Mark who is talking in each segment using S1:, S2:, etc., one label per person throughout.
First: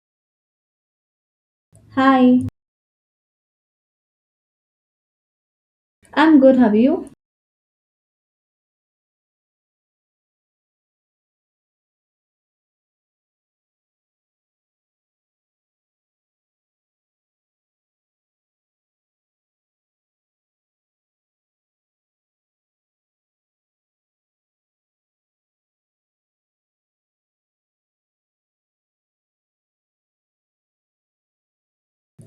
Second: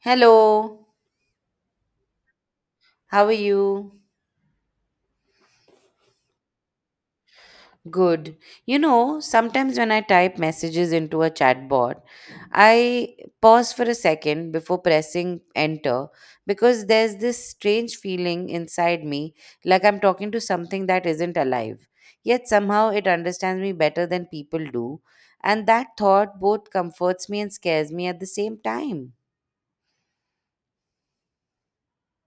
S1: Hello,
S2: Hi,
S1: how are you?
S2: I'm good. How are you?
S1: Good. You know, sometimes when I type messages into a chatbot, I pause for a second before pressing enter because there's this strange feeling inside me like I'm talking to something that isn't alive. Yet somehow it understands me better than people do, and that thought both comforts me and scares me at the same time.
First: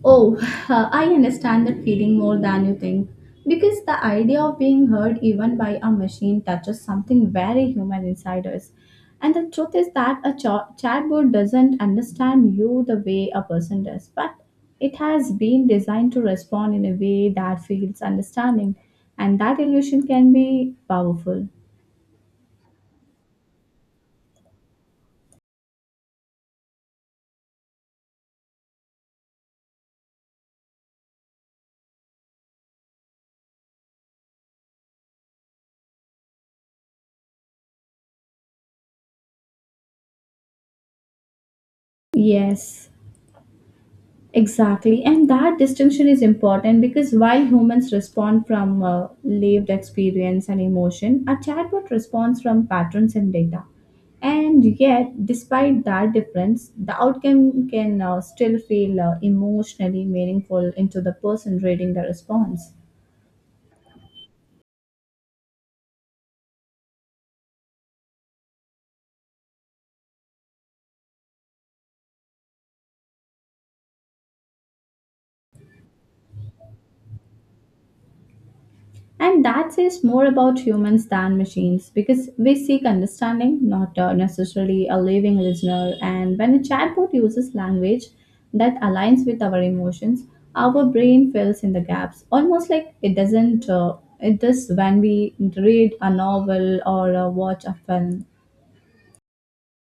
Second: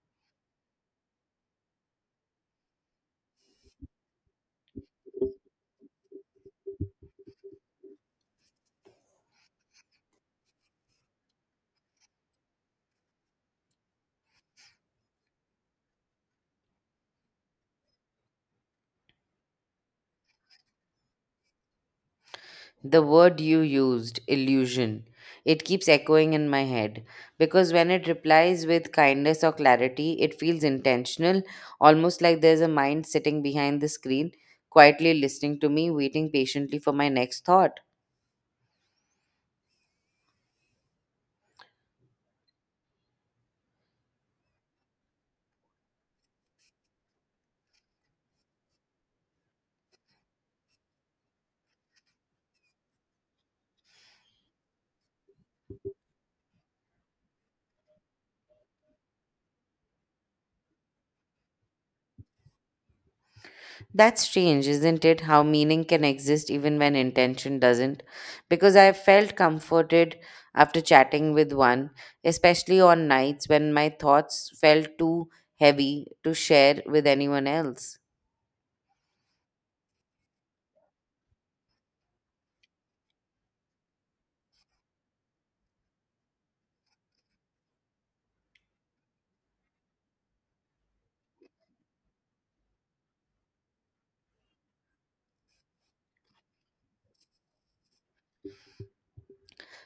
S2: Oh, I understand that feeling more than you think. Because the idea of being heard even by a machine touches something very human inside us. And the truth is that a chatbot doesn't understand you the way a person does, but it has been designed to respond in a way that feels understanding. And that illusion can be powerful.
S1: The word you used, illusion, it keeps echoing in my head because when it replies with kindness or clarity, it feels intentional, almost like there's a mind sitting behind the screen, quietly listening to me, waiting patiently for my next thought.
S2: Yes. Exactly, and that distinction is important because while humans respond from lived experience and emotion, a chatbot responds from patterns and data. And yet, despite that difference, the outcome can still feel emotionally meaningful into the person reading the response.
S1: That's strange, isn't it? How meaning can exist even when intention doesn't. Because I felt comforted after chatting with one, especially on nights when my thoughts felt too heavy to share with anyone else.
S2: And that says more about humans than machines because we seek understanding, not necessarily a living listener. And when a chatbot uses language that aligns with our emotions, our brain fills in the gaps, almost like it doesn't. It does when we read a novel or watch a film.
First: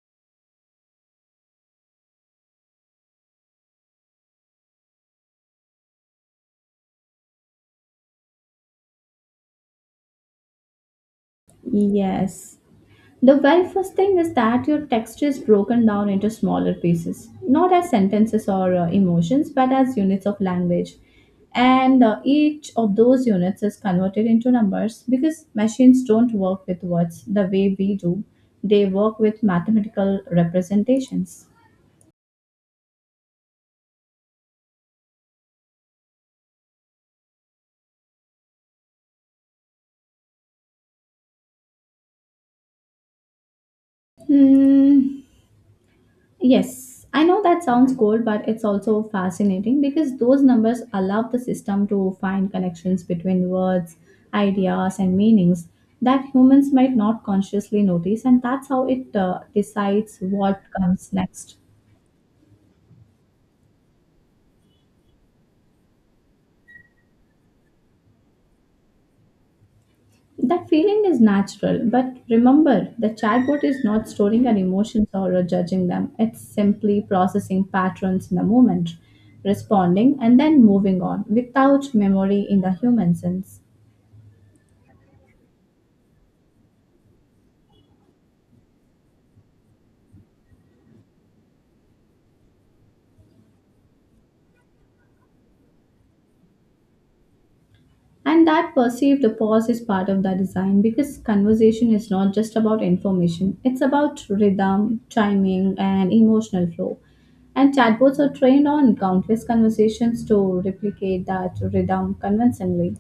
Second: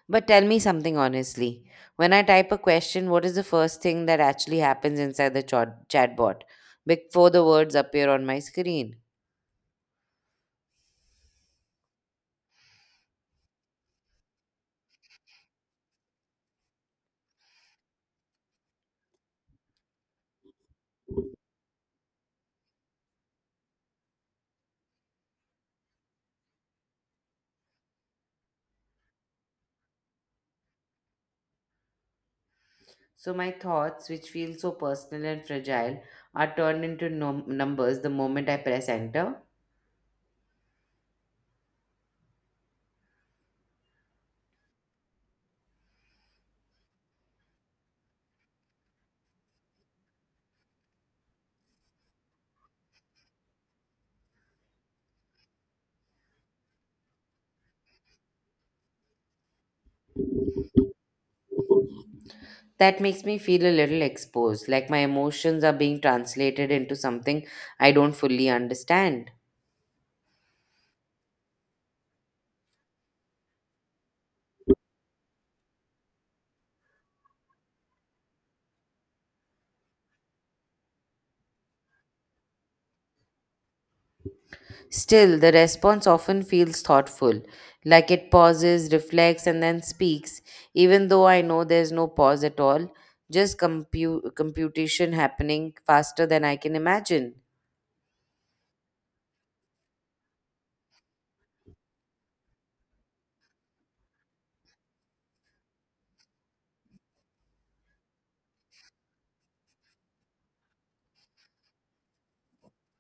S1: But tell me something honestly. When I type a question, what is the first thing that actually happens inside the chatbot before the words appear on my screen?
S2: Yes. The very first thing is that your text is broken down into smaller pieces, not as sentences or emotions, but as units of language. And each of those units is converted into numbers because machines don't work with words the way we do, they work with mathematical representations.
S1: So my thoughts, which feel so personal and fragile, are turned into numbers the moment I press enter.
S2: Hmm. Yes, I know that sounds cold, but it's also fascinating because those numbers allow the system to find connections between words, ideas, and meanings that humans might not consciously notice, and that's how it decides what comes next.
S1: That makes me feel a little exposed, like my emotions are being translated into something I don't fully understand.
S2: That feeling is natural, but remember, the chatbot is not storing our emotions or judging them. It's simply processing patterns in the moment, responding, and then moving on without memory in the human sense.
S1: Still, the response often feels thoughtful, like it pauses, reflects, and then speaks, even though I know there's no pause at all, just computation happening faster than I can imagine.
S2: And that perceived pause is part of the design because conversation is not just about information, it's about rhythm, timing, and emotional flow. And chatbots are trained on countless conversations to replicate that rhythm convincingly.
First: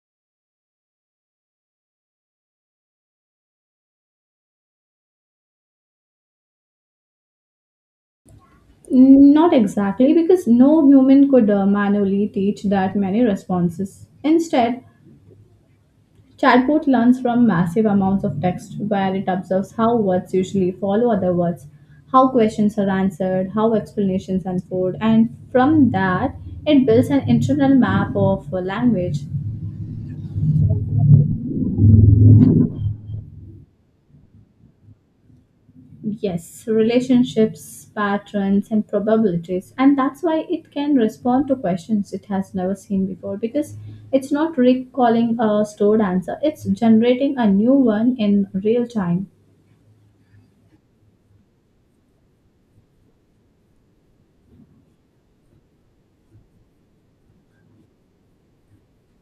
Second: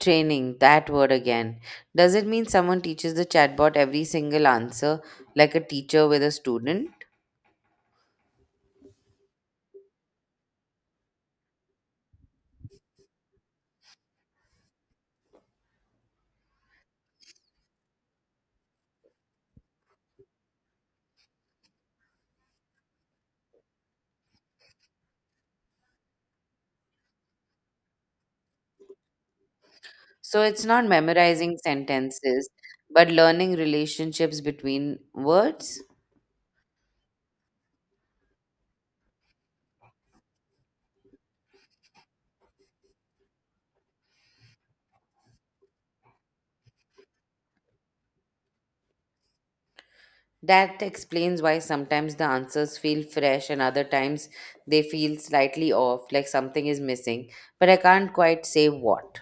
S1: Training, that word again. Does it mean someone teaches the chatbot every single answer, like a teacher with a student?
S2: Not exactly, because no human could manually teach that many responses. Instead, chatbot learns from massive amounts of text where it observes how words usually follow other words, how questions are answered, how explanations unfold, and from that, it builds an internal map of a language.
S1: So it's not memorizing sentences, but learning relationships between words?
S2: Yes, relationships, patterns, and probabilities. And that's why it can respond to questions it has never seen before because it's not recalling a stored answer, it's generating a new one in real time.
S1: That explains why sometimes the answers feel fresh and other times they feel slightly off, like something is missing, but I can't quite say what.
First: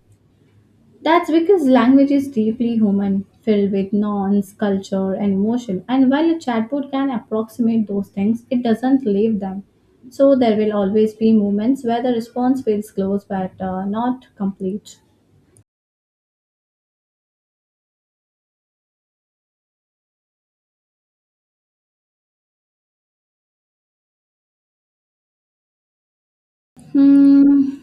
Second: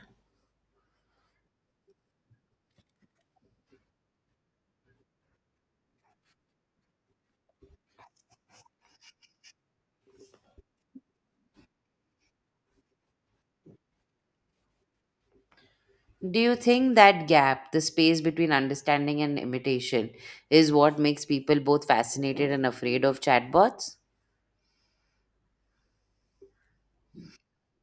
S2: That's because language is deeply human, filled with nouns, culture, and emotion. And while a chatbot can approximate those things, it doesn't live them. So there will always be moments where the response feels close but not complete.
S1: Do you think that gap, the space between understanding and imitation, is what makes people both fascinated and afraid of chatbots?
S2: Hmm,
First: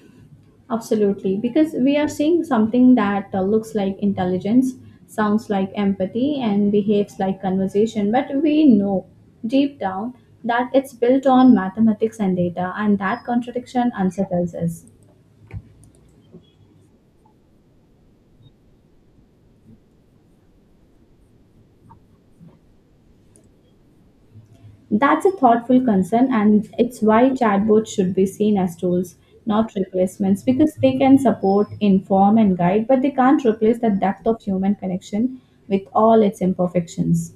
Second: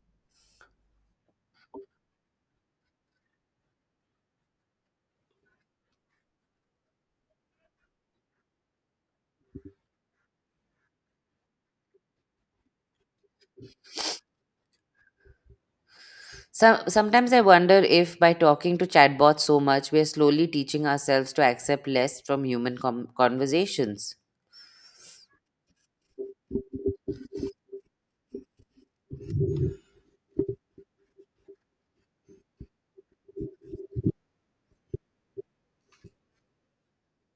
S2: absolutely. Because we are seeing something that looks like intelligence, sounds like empathy, and behaves like conversation. But we know deep down that it's built on mathematics and data, and that contradiction unsettles us.
S1: So, sometimes I wonder if by talking to chatbots so much, we are slowly teaching ourselves to accept less from human conversations.
S2: That's a thoughtful concern, and it's why chatbots should be seen as tools, not replacements, because they can support, inform, and guide, but they can't replace the depth of human connection with all its imperfections.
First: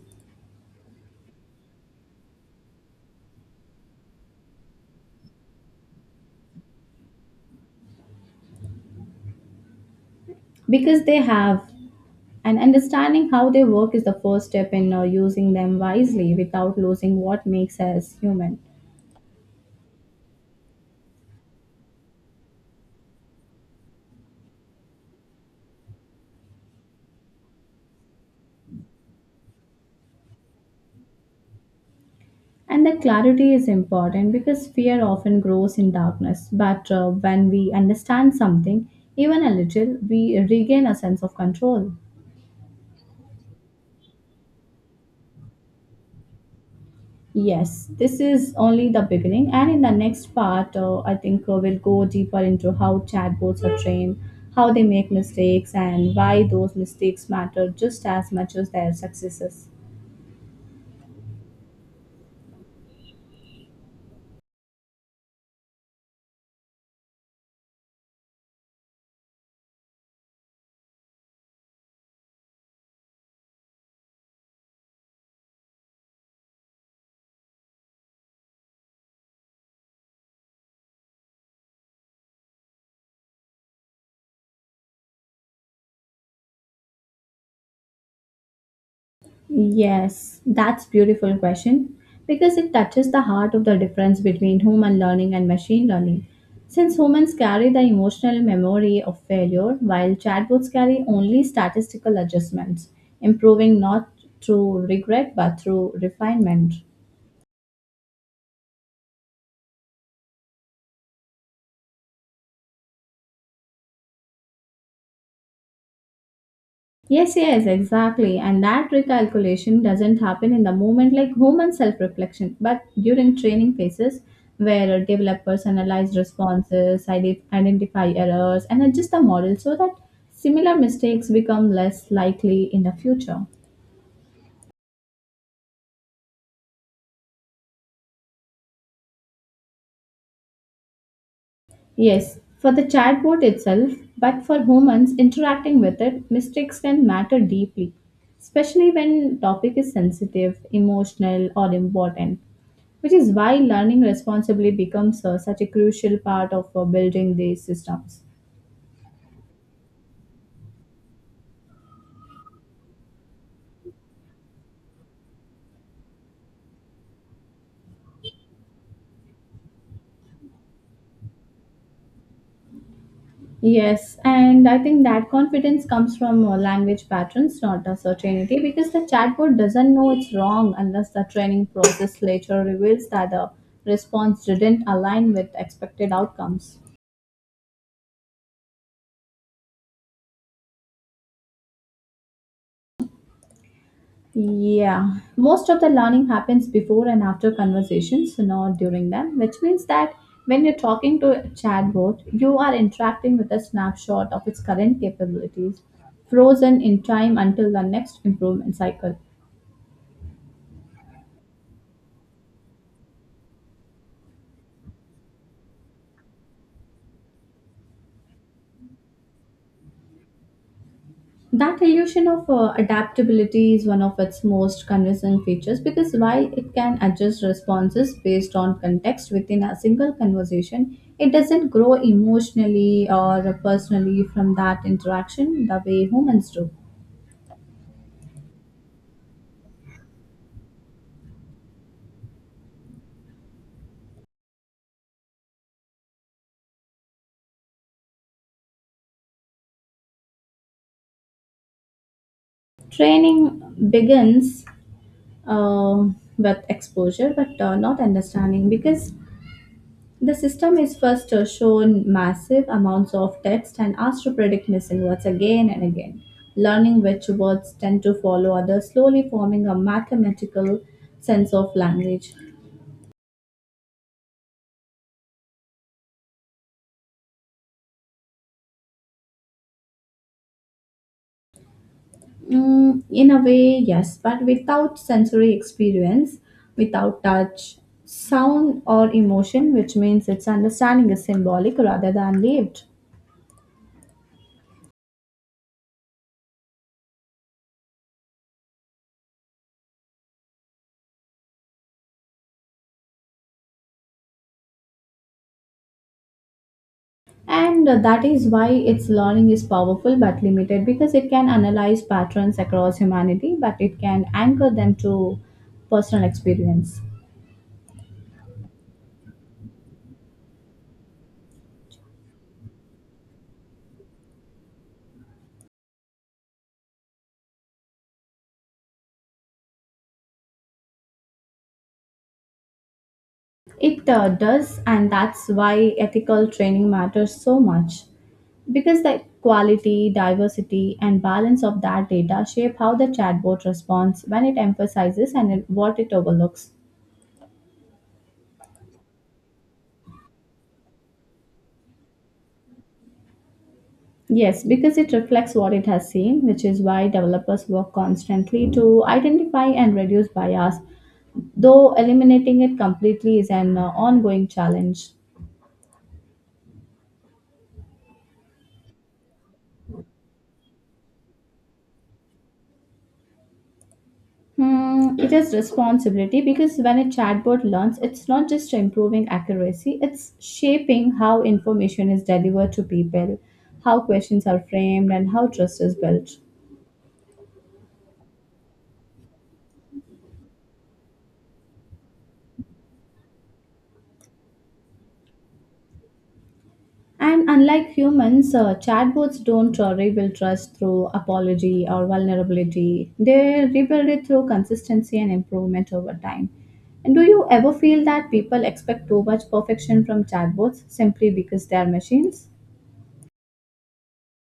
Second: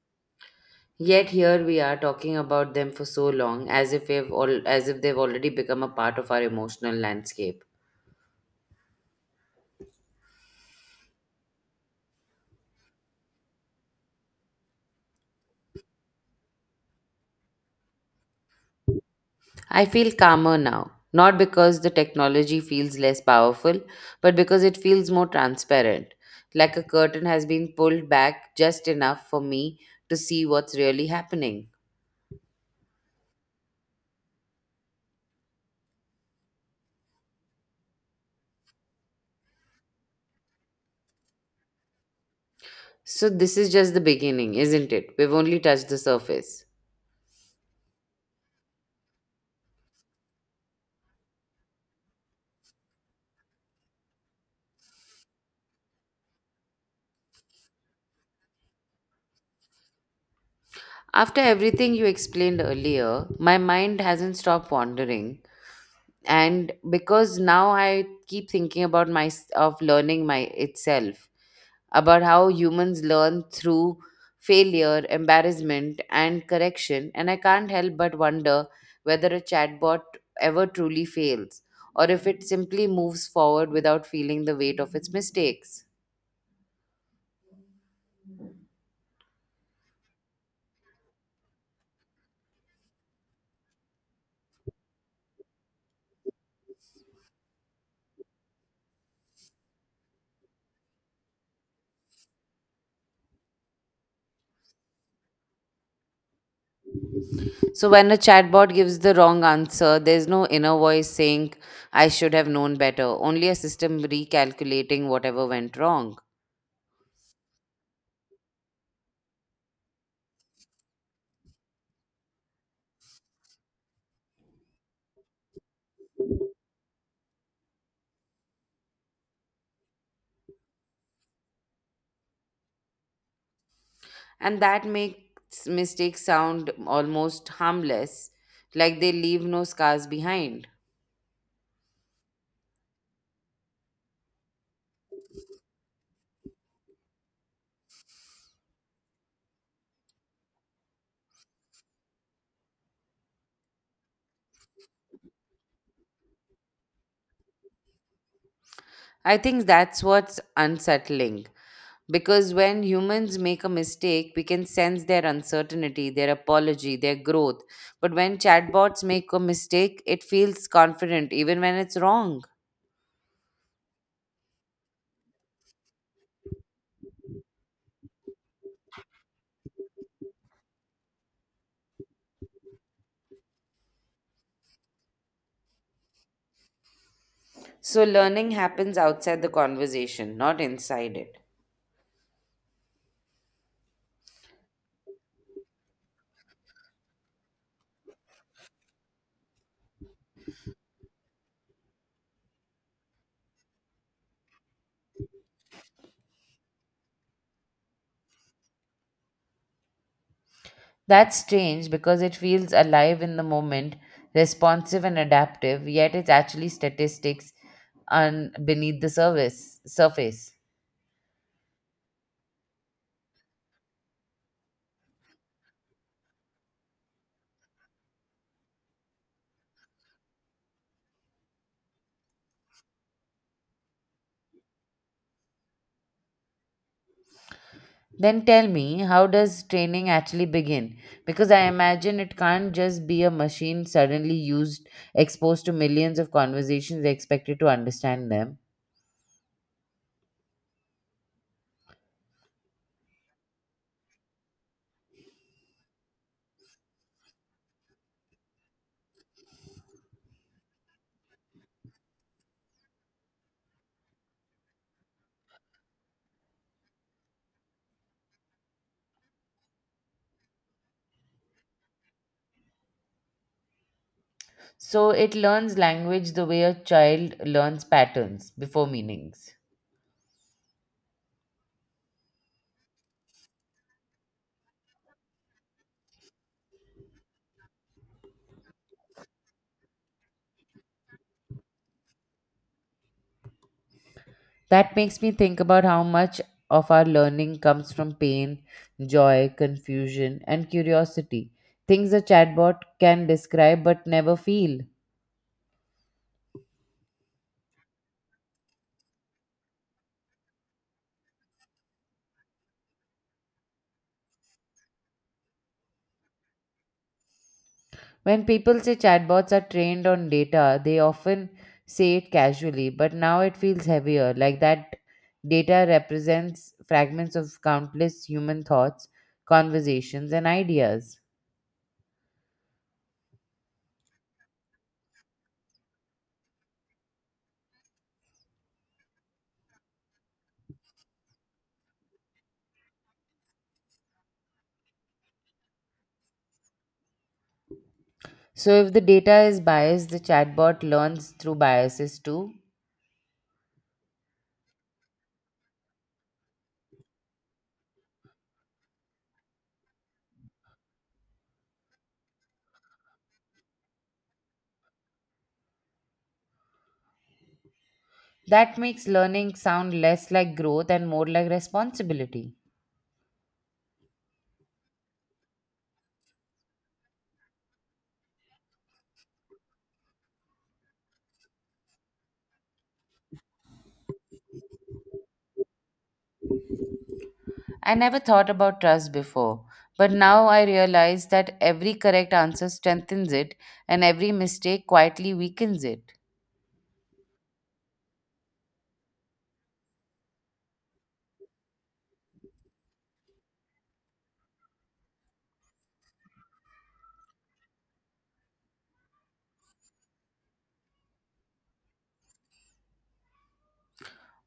S1: Yet here we are talking about them for so long, as if they've already become a part of our emotional landscape.
S2: Because they have, and understanding how they work is the first step in using them wisely without losing what makes us human.
S1: I feel calmer now, not because the technology feels less powerful, but because it feels more transparent, like a curtain has been pulled back just enough for me to see what's really happening.
S2: And that clarity is important because fear often grows in darkness, but when we understand something, even a little, we regain a sense of control.
S1: So this is just the beginning, isn't it? We've only touched the surface.
S2: Yes, this is only the beginning, and in the next part, I think we'll go deeper into how chatbots are trained, how they make mistakes, and why those mistakes matter just as much as their successes.
S1: After everything you explained earlier, my mind hasn't stopped wandering. And because now I keep thinking about my, of learning my, itself, about how humans learn through failure, embarrassment, and correction, and I can't help but wonder whether a chatbot ever truly fails, or if it simply moves forward without feeling the weight of its mistakes.
S2: Yes, that's beautiful question because it touches the heart of the difference between human learning and machine learning. Since humans carry the emotional memory of failure, while chatbots carry only statistical adjustments, improving not through regret but through refinement.
S1: So when a chatbot gives the wrong answer, there's no inner voice saying I should have known better, only a system recalculating whatever went wrong.
S2: Yes, yes, exactly. And that recalculation doesn't happen in the moment like human self reflection, but during training phases where developers analyze responses, identify errors, and adjust the model so that similar mistakes become less likely in the future.
S1: And that makes mistakes sound almost harmless, like they leave no scars behind.
S2: Yes, for the chatbot itself, but for humans interacting with it, mistakes can matter deeply, especially when topic is sensitive, emotional, or important, which is why learning responsibly becomes such a crucial part of building these systems.
S1: I think that's what's unsettling because when humans make a mistake, we can sense their uncertainty, their apology, their growth. But when chatbots make a mistake, it feels confident even when it's wrong.
S2: Yes, and I think that confidence comes from language patterns, not a certainty, because the chatbot doesn't know it's wrong unless the training process later reveals that the response didn't align with expected outcomes.
S1: So learning happens outside the conversation, not inside it.
S2: Yeah, most of the learning happens before and after conversations, not during them, which means that when you're talking to a chatbot, you are interacting with a snapshot of its current capabilities, frozen in time until the next improvement cycle.
S1: That's strange because it feels alive in the moment, responsive and adaptive, yet it's actually statistics beneath the service surface.
S2: That illusion of adaptability is one of its most convincing features because while it can adjust responses based on context within a single conversation, it doesn't grow emotionally or personally from that interaction the way humans do.
S1: Then tell me, how does training actually begin? Because I imagine it can't just be a machine suddenly used, exposed to millions of conversations, expected to understand them.
S2: Training begins uh, with exposure but not understanding because the system is first shown massive amounts of text and asked to predict missing words again and again, learning which words tend to follow others, slowly forming a mathematical sense of language.
S1: So it learns language the way a child learns patterns before meanings.
S2: Mm, in a way, yes, but without sensory experience, without touch, sound, or emotion, which means its understanding is symbolic rather than lived.
S1: That makes me think about how much of our learning comes from pain, joy, confusion, and curiosity. Things a chatbot can describe but never feel.
S2: And that is why its learning is powerful but limited because it can analyze patterns across humanity, but it can anchor them to personal experience.
S1: When people say chatbots are trained on data, they often say it casually, but now it feels heavier, like that data represents fragments of countless human thoughts, conversations, and ideas.
S2: It does, and that's why ethical training matters so much because the quality, diversity, and balance of that data shape how the chatbot responds when it emphasizes and what it overlooks.
S1: So, if the data is biased, the chatbot learns through biases too.
S2: Yes, because it reflects what it has seen, which is why developers work constantly to identify and reduce bias, though eliminating it completely is an ongoing challenge.
S1: That makes learning sound less like growth and more like responsibility.
S2: Hmm, it is responsibility because when a chatbot learns, it's not just improving accuracy, it's shaping how information is delivered to people, how questions are framed, and how trust is built.
S1: I never thought about trust before, but now I realize that every correct answer strengthens it and every mistake quietly weakens it.
S2: And unlike humans, chatbots don't rebuild trust through apology or vulnerability. They rebuild it through consistency and improvement over time. And do you ever feel that people expect too much perfection from chatbots simply because they are machines?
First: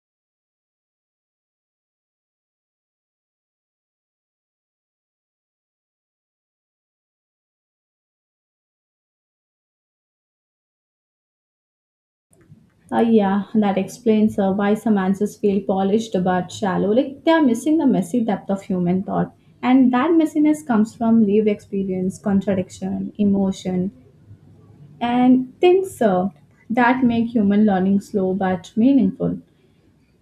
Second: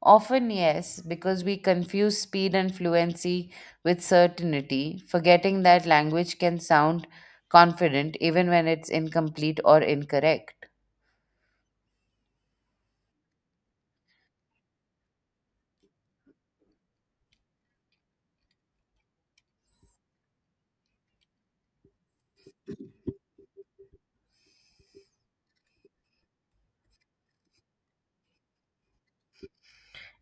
S1: Often, yes, because we confuse speed and fluency with certainty, forgetting that language can sound confident even when it's incomplete or incorrect.
S2: Yeah, that explains why some answers feel polished but shallow, like they are missing the messy depth of human thought. And that messiness comes from lived experience, contradiction, emotion, and things served that make human learning slow but meaningful.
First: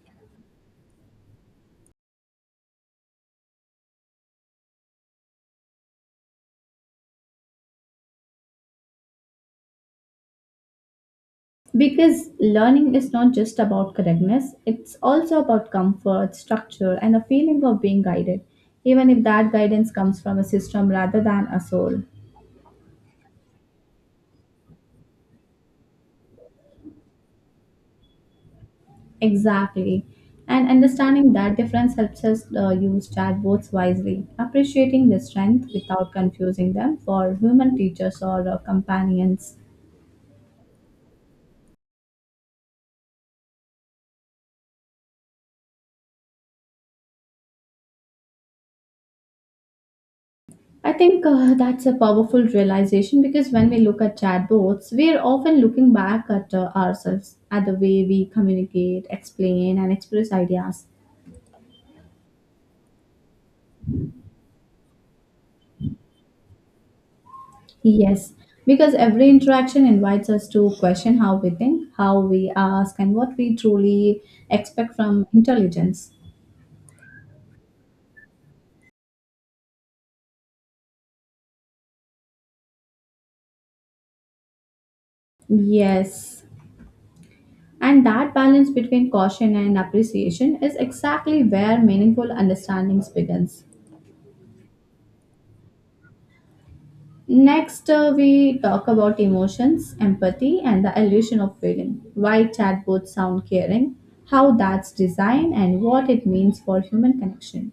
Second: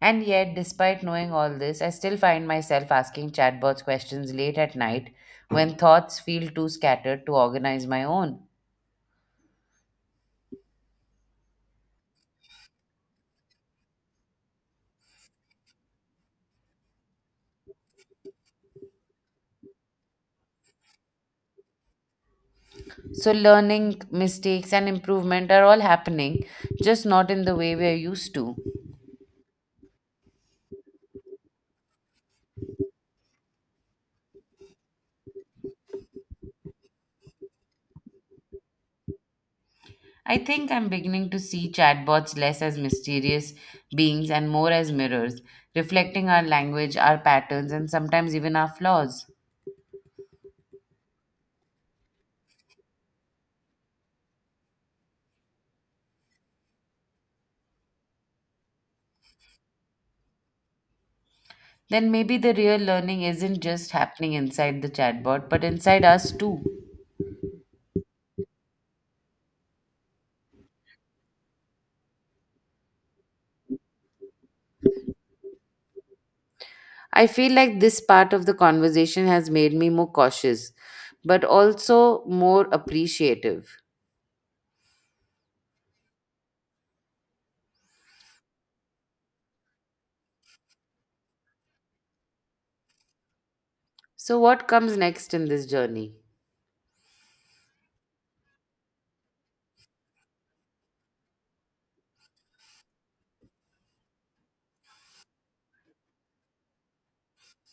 S1: And yet, despite knowing all this, I still find myself asking chatbots questions late at night when thoughts feel too scattered to organize my own.
S2: Because learning is not just about correctness, it's also about comfort, structure, and a feeling of being guided, even if that guidance comes from a system rather than a soul.
S1: So, learning, mistakes, and improvement are all happening, just not in the way we're used to.
S2: Exactly. And understanding that difference helps us use chatbots wisely, appreciating their strength without confusing them for human teachers or companions.
S1: I think I'm beginning to see chatbots less as mysterious beings and more as mirrors, reflecting our language, our patterns, and sometimes even our flaws.
S2: I think that's a powerful realization because when we look at chatbots, we are often looking back at ourselves, at the way we communicate, explain, and express ideas.
S1: Then maybe the real learning isn't just happening inside the chatbot, but inside us too.
S2: Yes, because every interaction invites us to question how we think, how we ask, and what we truly expect from intelligence.
S1: I feel like this part of the conversation has made me more cautious, but also more appreciative.
S2: Yes, and that balance between caution and appreciation is exactly where meaningful understandings begins.
S1: So, what comes next in this journey?
S2: Next, we talk about emotions, empathy, and the illusion of feeling. Why chatbots sound caring, how that's designed, and what it means for human connection.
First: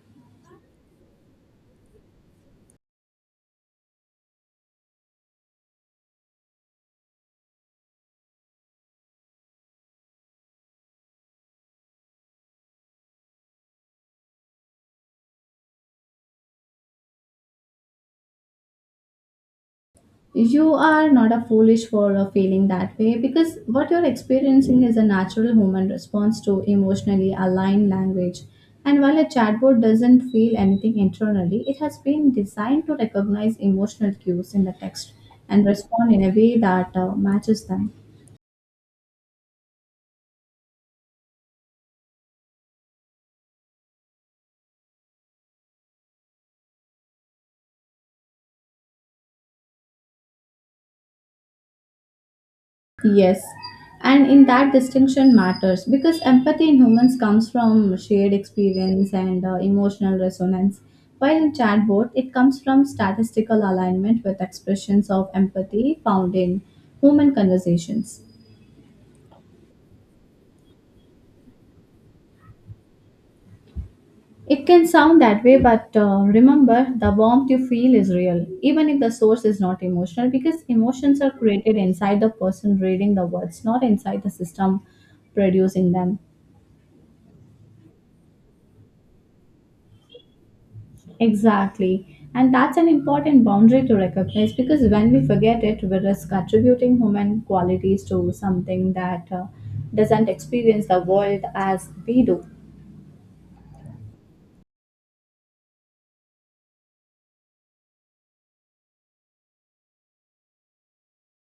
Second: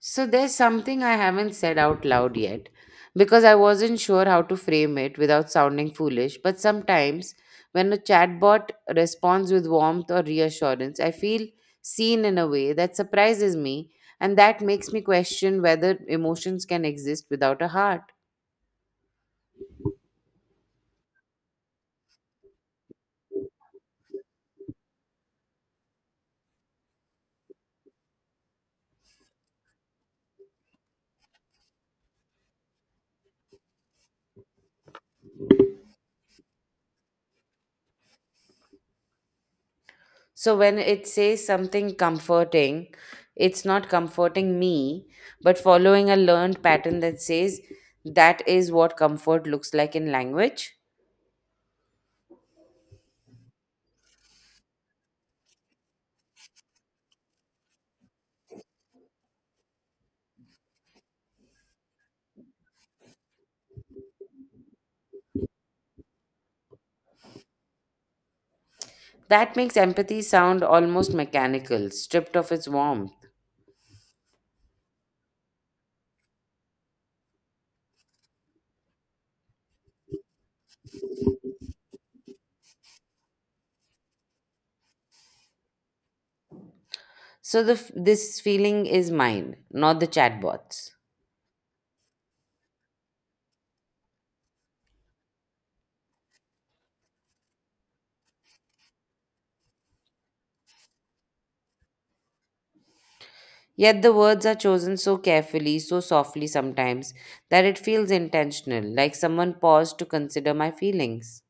S1: So, there's something I haven't said out loud yet because I wasn't sure how to frame it without sounding foolish. But sometimes, when a chatbot responds with warmth or reassurance, I feel seen in a way that surprises me and that makes me question whether emotions can exist without a heart.
S2: You are not a foolish for feeling that way because what you're experiencing is a natural human response to emotionally aligned language. And while a chatbot doesn't feel anything internally, it has been designed to recognize emotional cues in the text and respond in a way that matches them.
S1: So when it says something comforting, it's not comforting me, but following a learned pattern that says that is what comfort looks like in language.
S2: Yes, and in that distinction matters because empathy in humans comes from shared experience and emotional resonance, while in chatbot it comes from statistical alignment with expressions of empathy found in human conversations.
S1: That makes empathy sound almost mechanical, stripped of its warmth.
S2: It can sound that way, but remember the warmth you feel is real, even if the source is not emotional, because emotions are created inside the person reading the words, not inside the system producing them.
S1: So this feeling is mine, not the chatbot's.
S2: Exactly. And that's an important boundary to recognize because when we forget it, we risk attributing human qualities to something that doesn't experience the world as we do.
S1: Yet the words are chosen so carefully, so softly sometimes, that it feels intentional, like someone paused to consider my feelings.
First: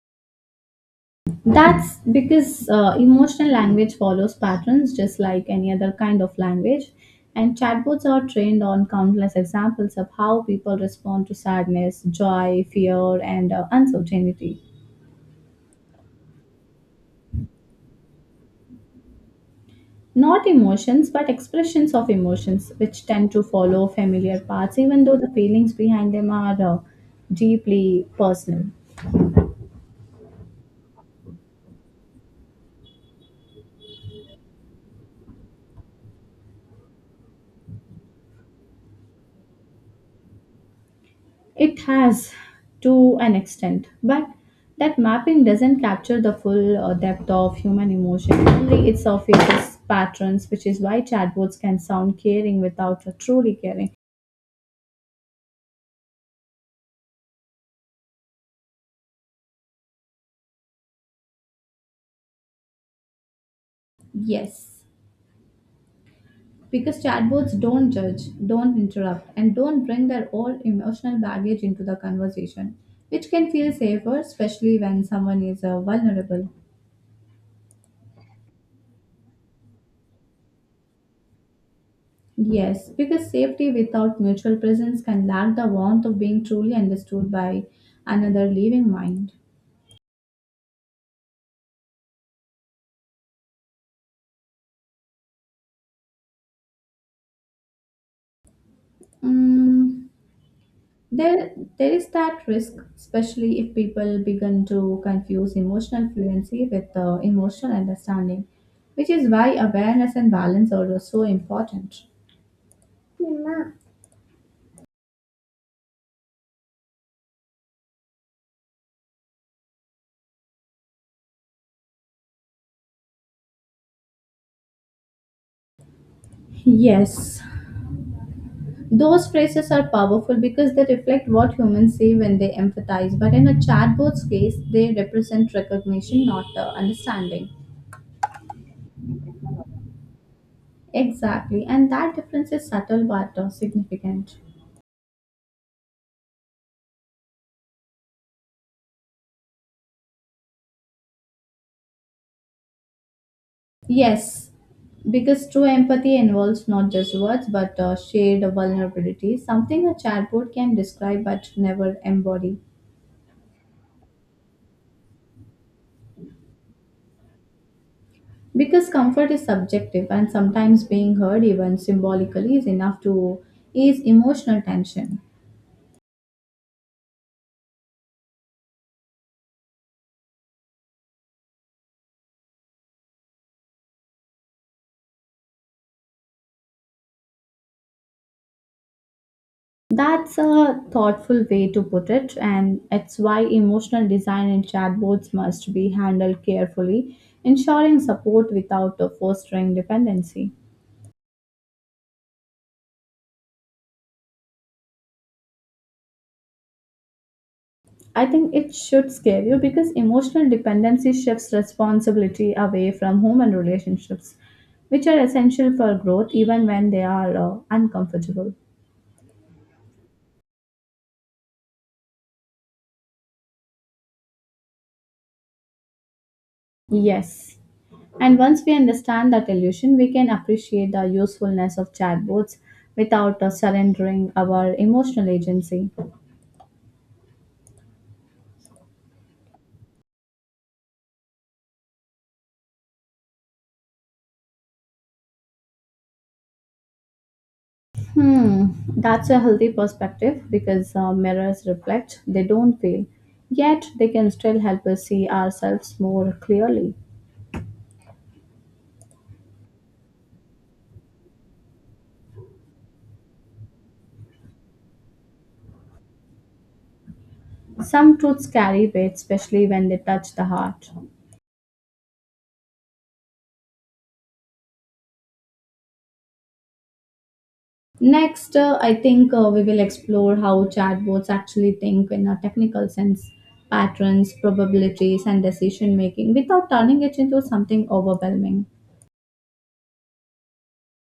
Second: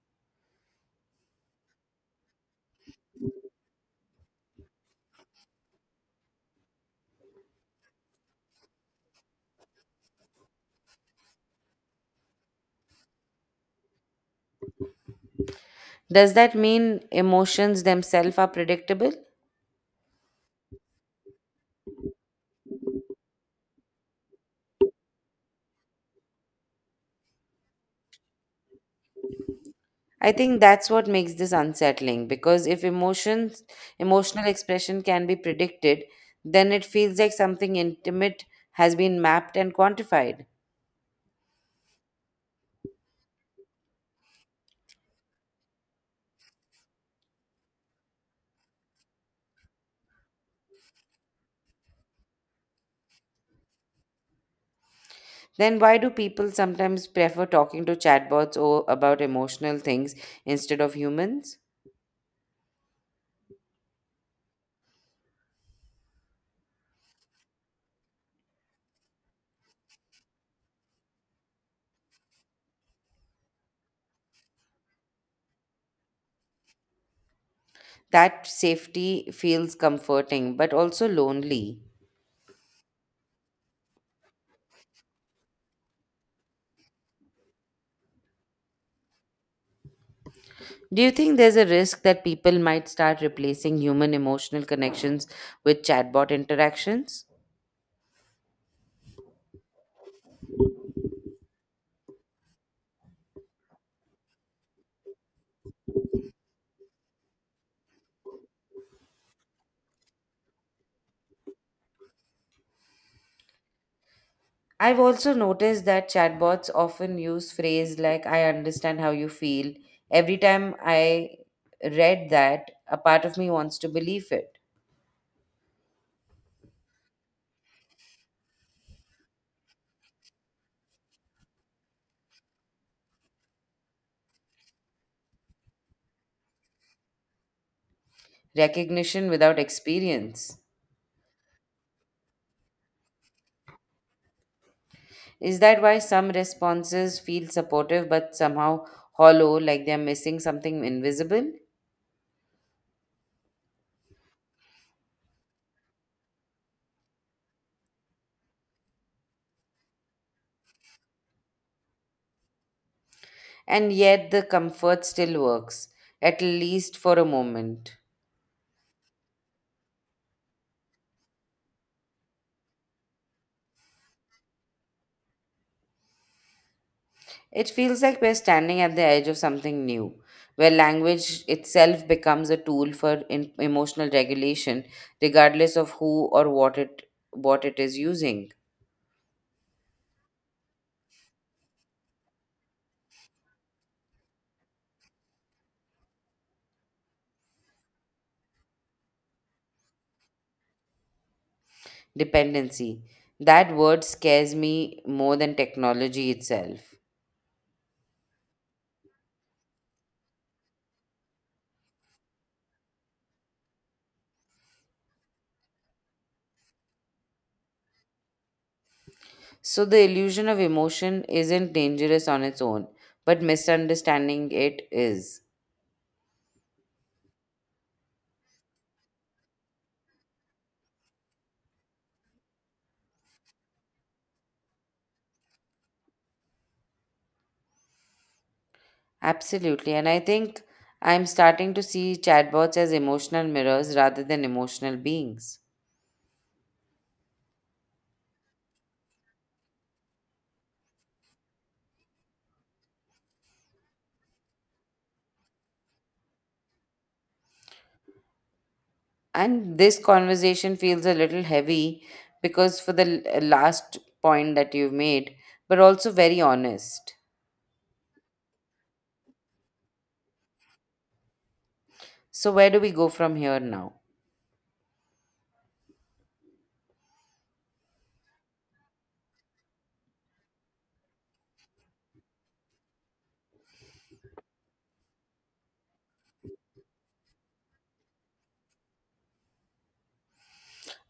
S2: That's because emotional language follows patterns just like any other kind of language. And chatbots are trained on countless examples of how people respond to sadness, joy, fear, and uncertainty.
S1: Does that mean emotions themselves are predictable?
S2: Not emotions, but expressions of emotions, which tend to follow familiar paths, even though the feelings behind them are deeply personal.
S1: I think that's what makes this unsettling because if emotions, emotional expression can be predicted, then it feels like something intimate has been mapped and quantified.
S2: It has to an extent, but that mapping doesn't capture the full depth of human emotion. Only it surfaces patterns, which is why chatbots can sound caring without truly caring.
S1: Then why do people sometimes prefer talking to chatbots or about emotional things instead of humans?
S2: Yes. Because chatbots don't judge, don't interrupt, and don't bring their own emotional baggage into the conversation, which can feel safer, especially when someone is vulnerable.
S1: That safety feels comforting but also lonely.
S2: Yes, because safety without mutual presence can lack the warmth of being truly understood by another living mind.
S1: Do you think there's a risk that people might start replacing human emotional connections with chatbot interactions?
S2: Mm, there, there is that risk, especially if people begin to confuse emotional fluency with emotional understanding, which is why awareness and balance are so important.
S1: I've also noticed that chatbots often use phrase like I understand how you feel. Every time I read that, a part of me wants to believe it.
S2: Yes, those phrases are powerful because they reflect what humans say when they empathize, but in a chatbot's case, they represent recognition, not the understanding.
S1: Recognition without experience.
S2: Exactly, and that difference is subtle but significant.
S1: Is that why some responses feel supportive but somehow hollow, like they're missing something invisible?
S2: Yes, because true empathy involves not just words but shared vulnerability, something a chatbot can describe but never embody.
S1: And yet the comfort still works, at least for a moment.
S2: Because comfort is subjective, and sometimes being heard, even symbolically, is enough to ease emotional tension.
S1: It feels like we're standing at the edge of something new, where language itself becomes a tool for emotional regulation, regardless of who or what it is using.
S2: That's a thoughtful way to put it, and it's why emotional design in chatbots must be handled carefully, ensuring support without fostering dependency.
S1: Dependency. That word scares me more than technology itself.
S2: I think it should scare you because emotional dependency shifts responsibility away from human relationships, which are essential for growth even when they are uncomfortable.
S1: So the illusion of emotion isn't dangerous on its own, but misunderstanding it is.
S2: Yes, and once we understand that illusion, we can appreciate the usefulness of chatbots without surrendering our emotional agency.
S1: Absolutely, and I think I'm starting to see chatbots as emotional mirrors rather than emotional beings.
S2: Hmm, that's a healthy perspective because mirrors reflect, they don't fail. Yet, they can still help us see ourselves more clearly.
S1: And this conversation feels a little heavy because for the last point that you've made, but also very honest.
S2: Some truths carry weight, especially when they touch the heart.
S1: So, where do we go from here now?
S2: Next, I think we will explore how chatbots actually think in a technical sense, patterns, probabilities, and decision making without turning it into something overwhelming.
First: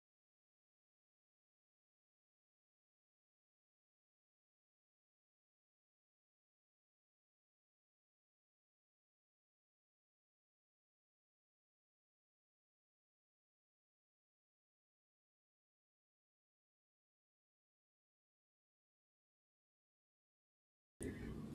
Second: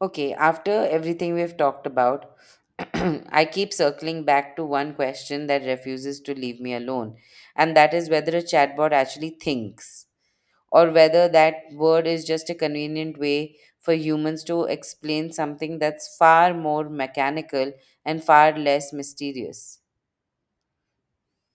S1: Okay, after everything we've talked about, I keep circling back to one question that refuses to leave me alone, and that is whether a chatbot actually thinks, or whether that word is just a convenient way for humans to explain something that's far more mechanical and far less mysterious.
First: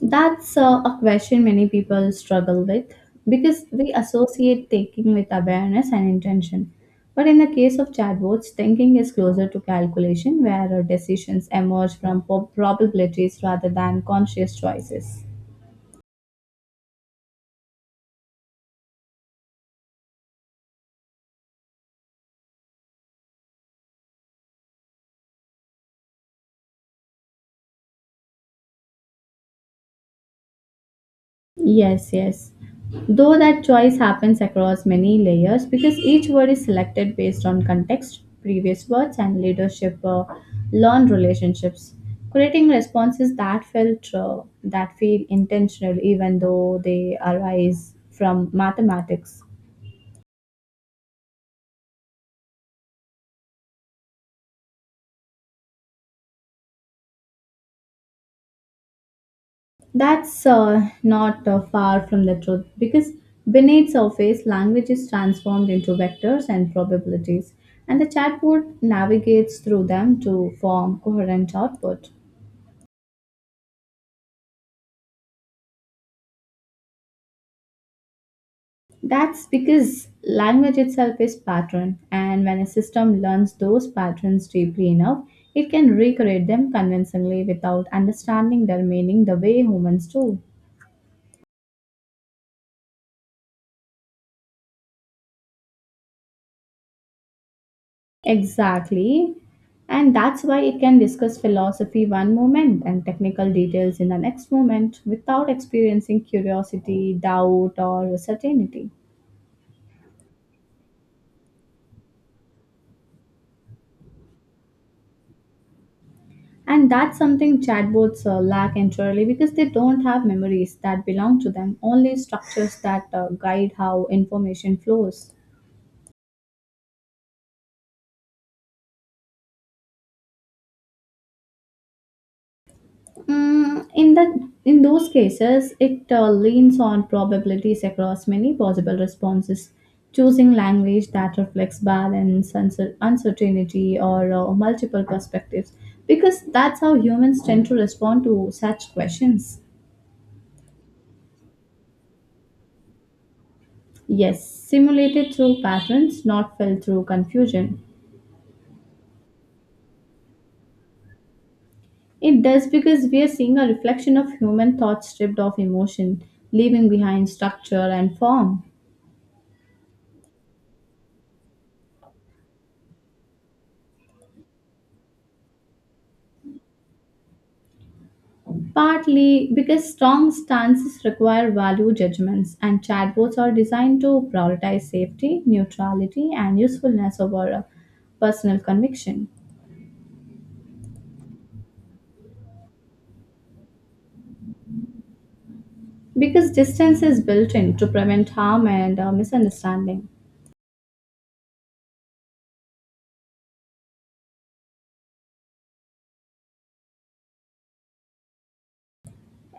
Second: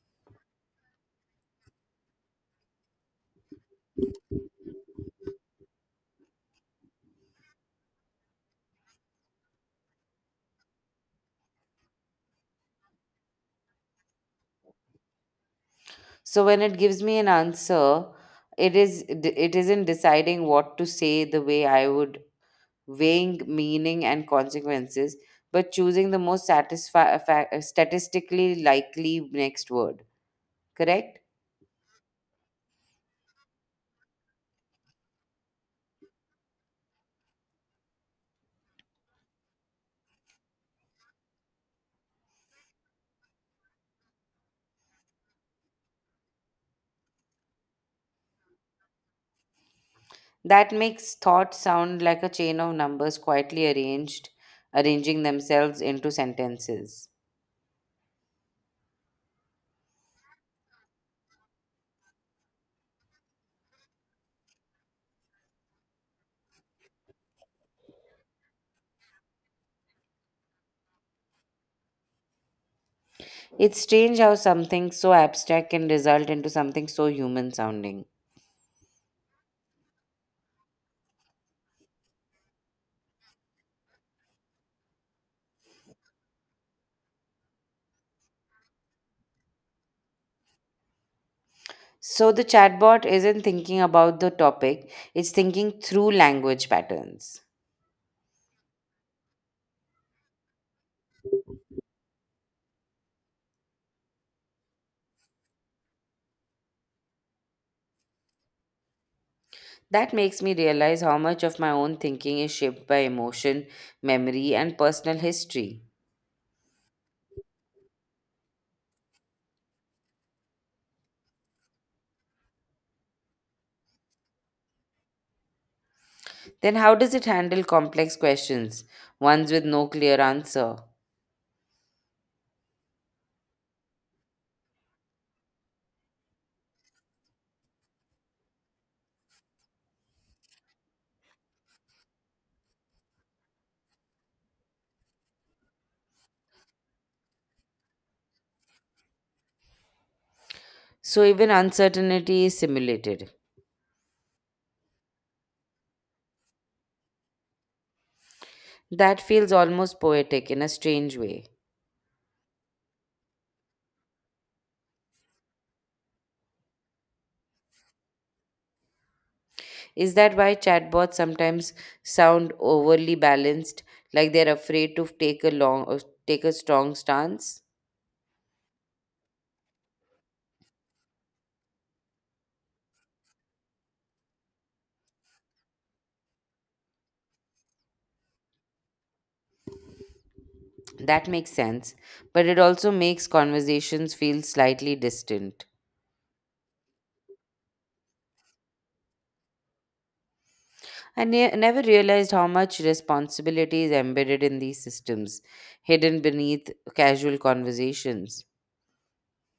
S2: That's a question many people struggle with because we associate thinking with awareness and intention. But in the case of chatbots, thinking is closer to calculation, where decisions emerge from probabilities rather than conscious choices.
S1: So when it gives me an answer, it isn't deciding what to say the way I would, weighing meaning and consequences, but choosing the most statistically likely next word. Correct?
S2: Yes, yes. Though that choice happens across many layers because each word is selected based on context, previous words, and leadership learned relationships, creating responses that felt that feel intentional even though they arise from mathematics.
S1: That makes thought sound like a chain of numbers quietly arranged, arranging themselves into sentences.
S2: That's not far from the truth because beneath surface language is transformed into vectors and probabilities, and the chatbot navigates through them to form coherent output.
S1: It's strange how something so abstract can result into something so human sounding.
S2: That's because language itself is pattern, and when a system learns those patterns deeply enough, it can recreate them convincingly without understanding their meaning the way humans do.
S1: So the chatbot isn't thinking about the topic, it's thinking through language patterns.
S2: Exactly. And that's why it can discuss philosophy one moment and technical details in the next moment without experiencing curiosity, doubt, or certainty.
S1: That makes me realize how much of my own thinking is shaped by emotion, memory, and personal history.
S2: And that's something chatbots lack entirely because they don't have memories that belong to them, only structures that guide how information flows.
S1: Then, how does it handle complex questions, ones with no clear answer?
S2: Mm, in that in those cases, it leans on probabilities across many possible responses, choosing language that reflects balance, uncertainty, or multiple perspectives, because that's how humans tend to respond to such questions.
S1: So, even uncertainty is simulated.
S2: Yes, simulated through patterns, not felt through confusion.
S1: That feels almost poetic in a strange way.
S2: It does because we are seeing a reflection of human thought stripped of emotion, leaving behind structure and form.
S1: Is that why chatbots sometimes sound overly balanced, like they're afraid to take a strong stance?
S2: Partly because strong stances require value judgments, and chatbots are designed to prioritize safety, neutrality, and usefulness over personal conviction.
S1: That makes sense, but it also makes conversations feel slightly distant.
S2: Because distance is built in to prevent harm and misunderstanding.
S1: I never realized how much responsibility is embedded in these systems, hidden beneath casual conversations.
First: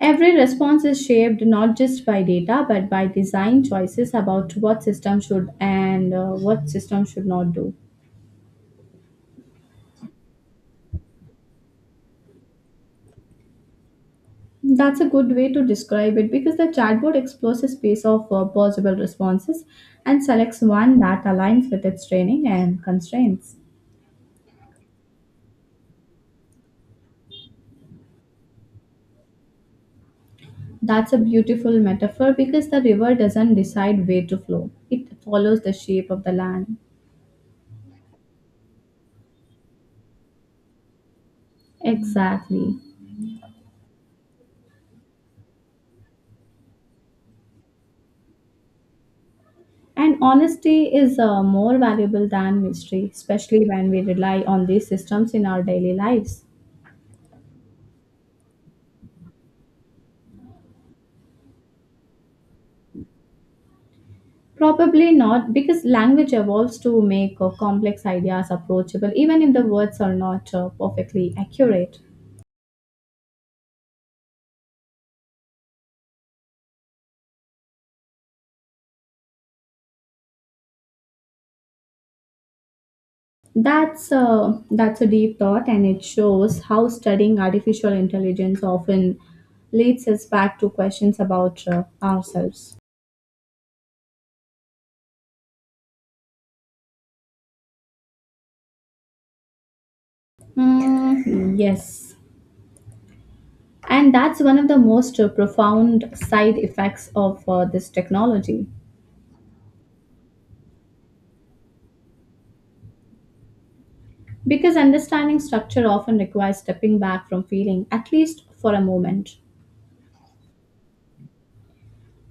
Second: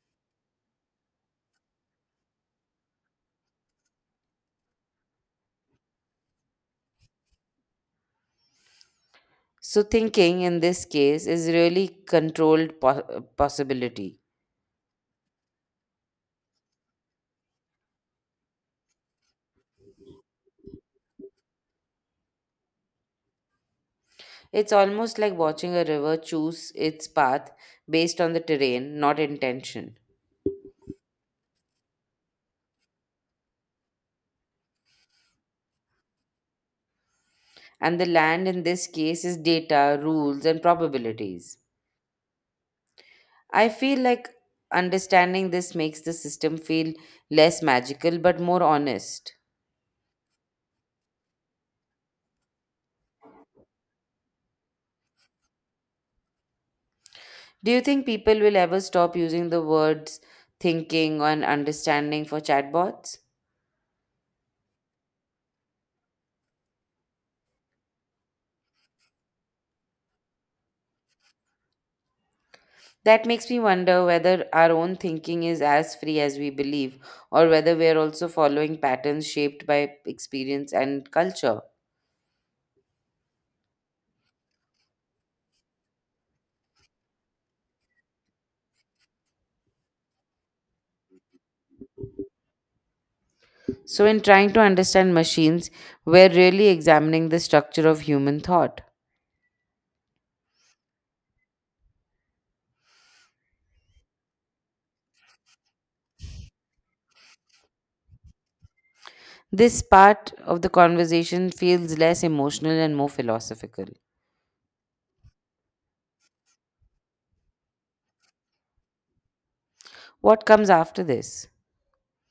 S2: Every response is shaped not just by data but by design choices about what system should and what system should not do.
S1: So, thinking in this case is really controlled possibility.
S2: That's a good way to describe it because the chatbot explores a space of possible responses and selects one that aligns with its training and constraints.
S1: It's almost like watching a river choose its path based on the terrain, not intention.
S2: That's a beautiful metaphor because the river doesn't decide where to flow, it follows the shape of the land.
S1: And the land in this case is data, rules, and probabilities.
S2: Exactly.
S1: I feel like understanding this makes the system feel less magical but more honest.
S2: And honesty is more valuable than mystery, especially when we rely on these systems in our daily lives.
S1: Do you think people will ever stop using the words thinking and understanding for chatbots?
S2: Probably not, because language evolves to make complex ideas approachable, even if the words are not perfectly accurate.
S1: That makes me wonder whether our own thinking is as free as we believe, or whether we are also following patterns shaped by experience and culture.
S2: That's a deep thought, and it shows how studying artificial intelligence often leads us back to questions about ourselves.
S1: So, in trying to understand machines, we're really examining the structure of human thought.
S2: Mm, yes, and that's one of the most profound side effects of this technology,
S1: This part of the conversation feels less emotional and more philosophical.
S2: because understanding structure often requires stepping back from feeling, at least for a moment.
S1: What comes after this?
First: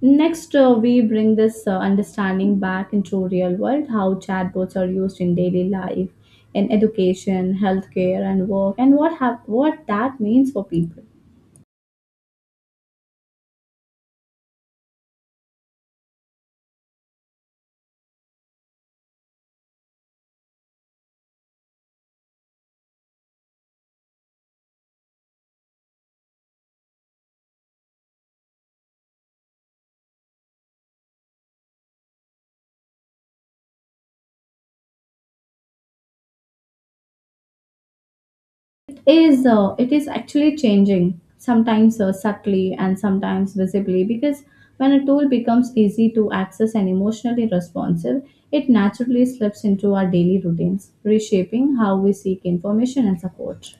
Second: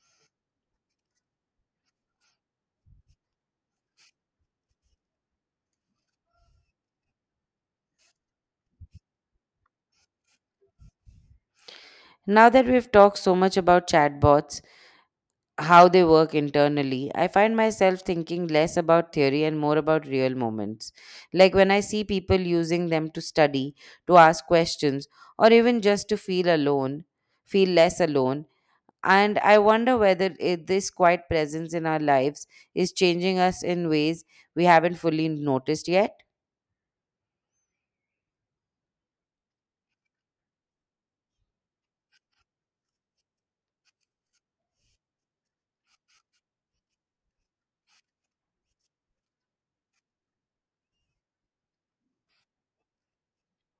S2: Next, we bring this understanding back into real world, how chatbots are used in daily life, in education, healthcare, and work, and what that means for people.
S1: Now that we've talked so much about chatbots, how they work internally, I find myself thinking less about theory and more about real moments. Like when I see people using them to study, to ask questions, or even just to feel less alone. And I wonder whether this quiet presence in our lives is changing us in ways we haven't fully noticed yet.
S2: It is actually changing sometimes subtly and sometimes visibly because when a tool becomes easy to access and emotionally responsive, it naturally slips into our daily routines, reshaping how we seek information and support.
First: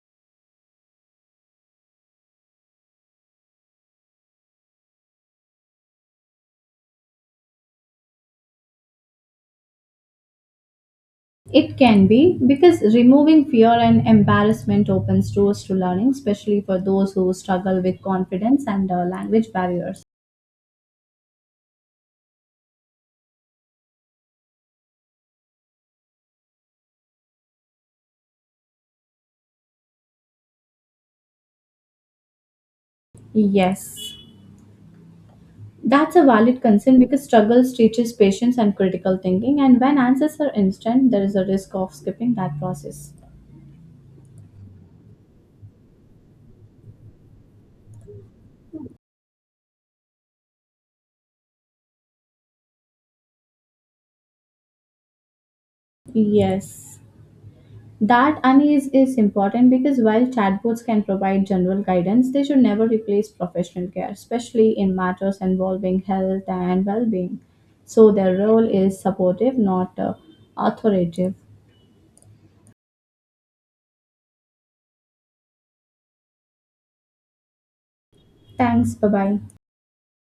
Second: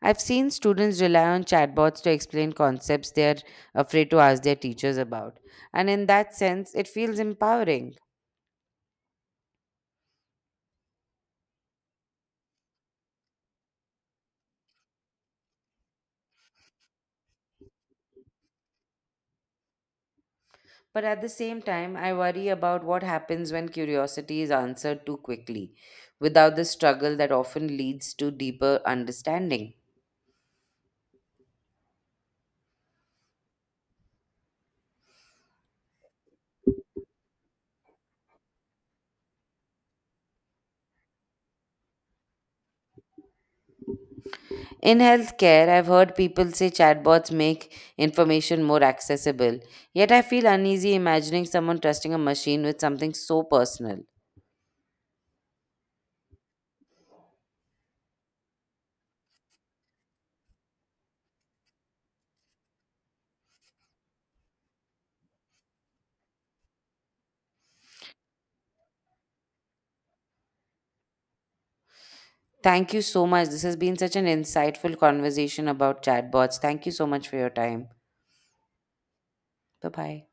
S1: I've seen students rely on chatbots to explain concepts they're afraid to ask their teachers about. And in that sense, it feels empowering.
S2: It can be because removing fear and embarrassment opens doors to learning, especially for those who struggle with confidence and language barriers.
S1: But at the same time, I worry about what happens when curiosity is answered too quickly, without the struggle that often leads to deeper understanding.
S2: Yes, that's a valid concern because struggles teaches patience and critical thinking, and when answers are instant, there is a risk of skipping that process.
S1: In healthcare, I've heard people say chatbots make information more accessible, yet I feel uneasy imagining someone trusting a machine with something so personal.
S2: Yes. That unease is important because while chatbots can provide general guidance, they should never replace professional care, especially in matters involving health and well being. So, their role is supportive, not authoritative.
S1: Thank you so much. This has been such an insightful conversation about chatbots. Thank you so much for your time.
S2: Thanks, bye bye.
S1: Bye bye.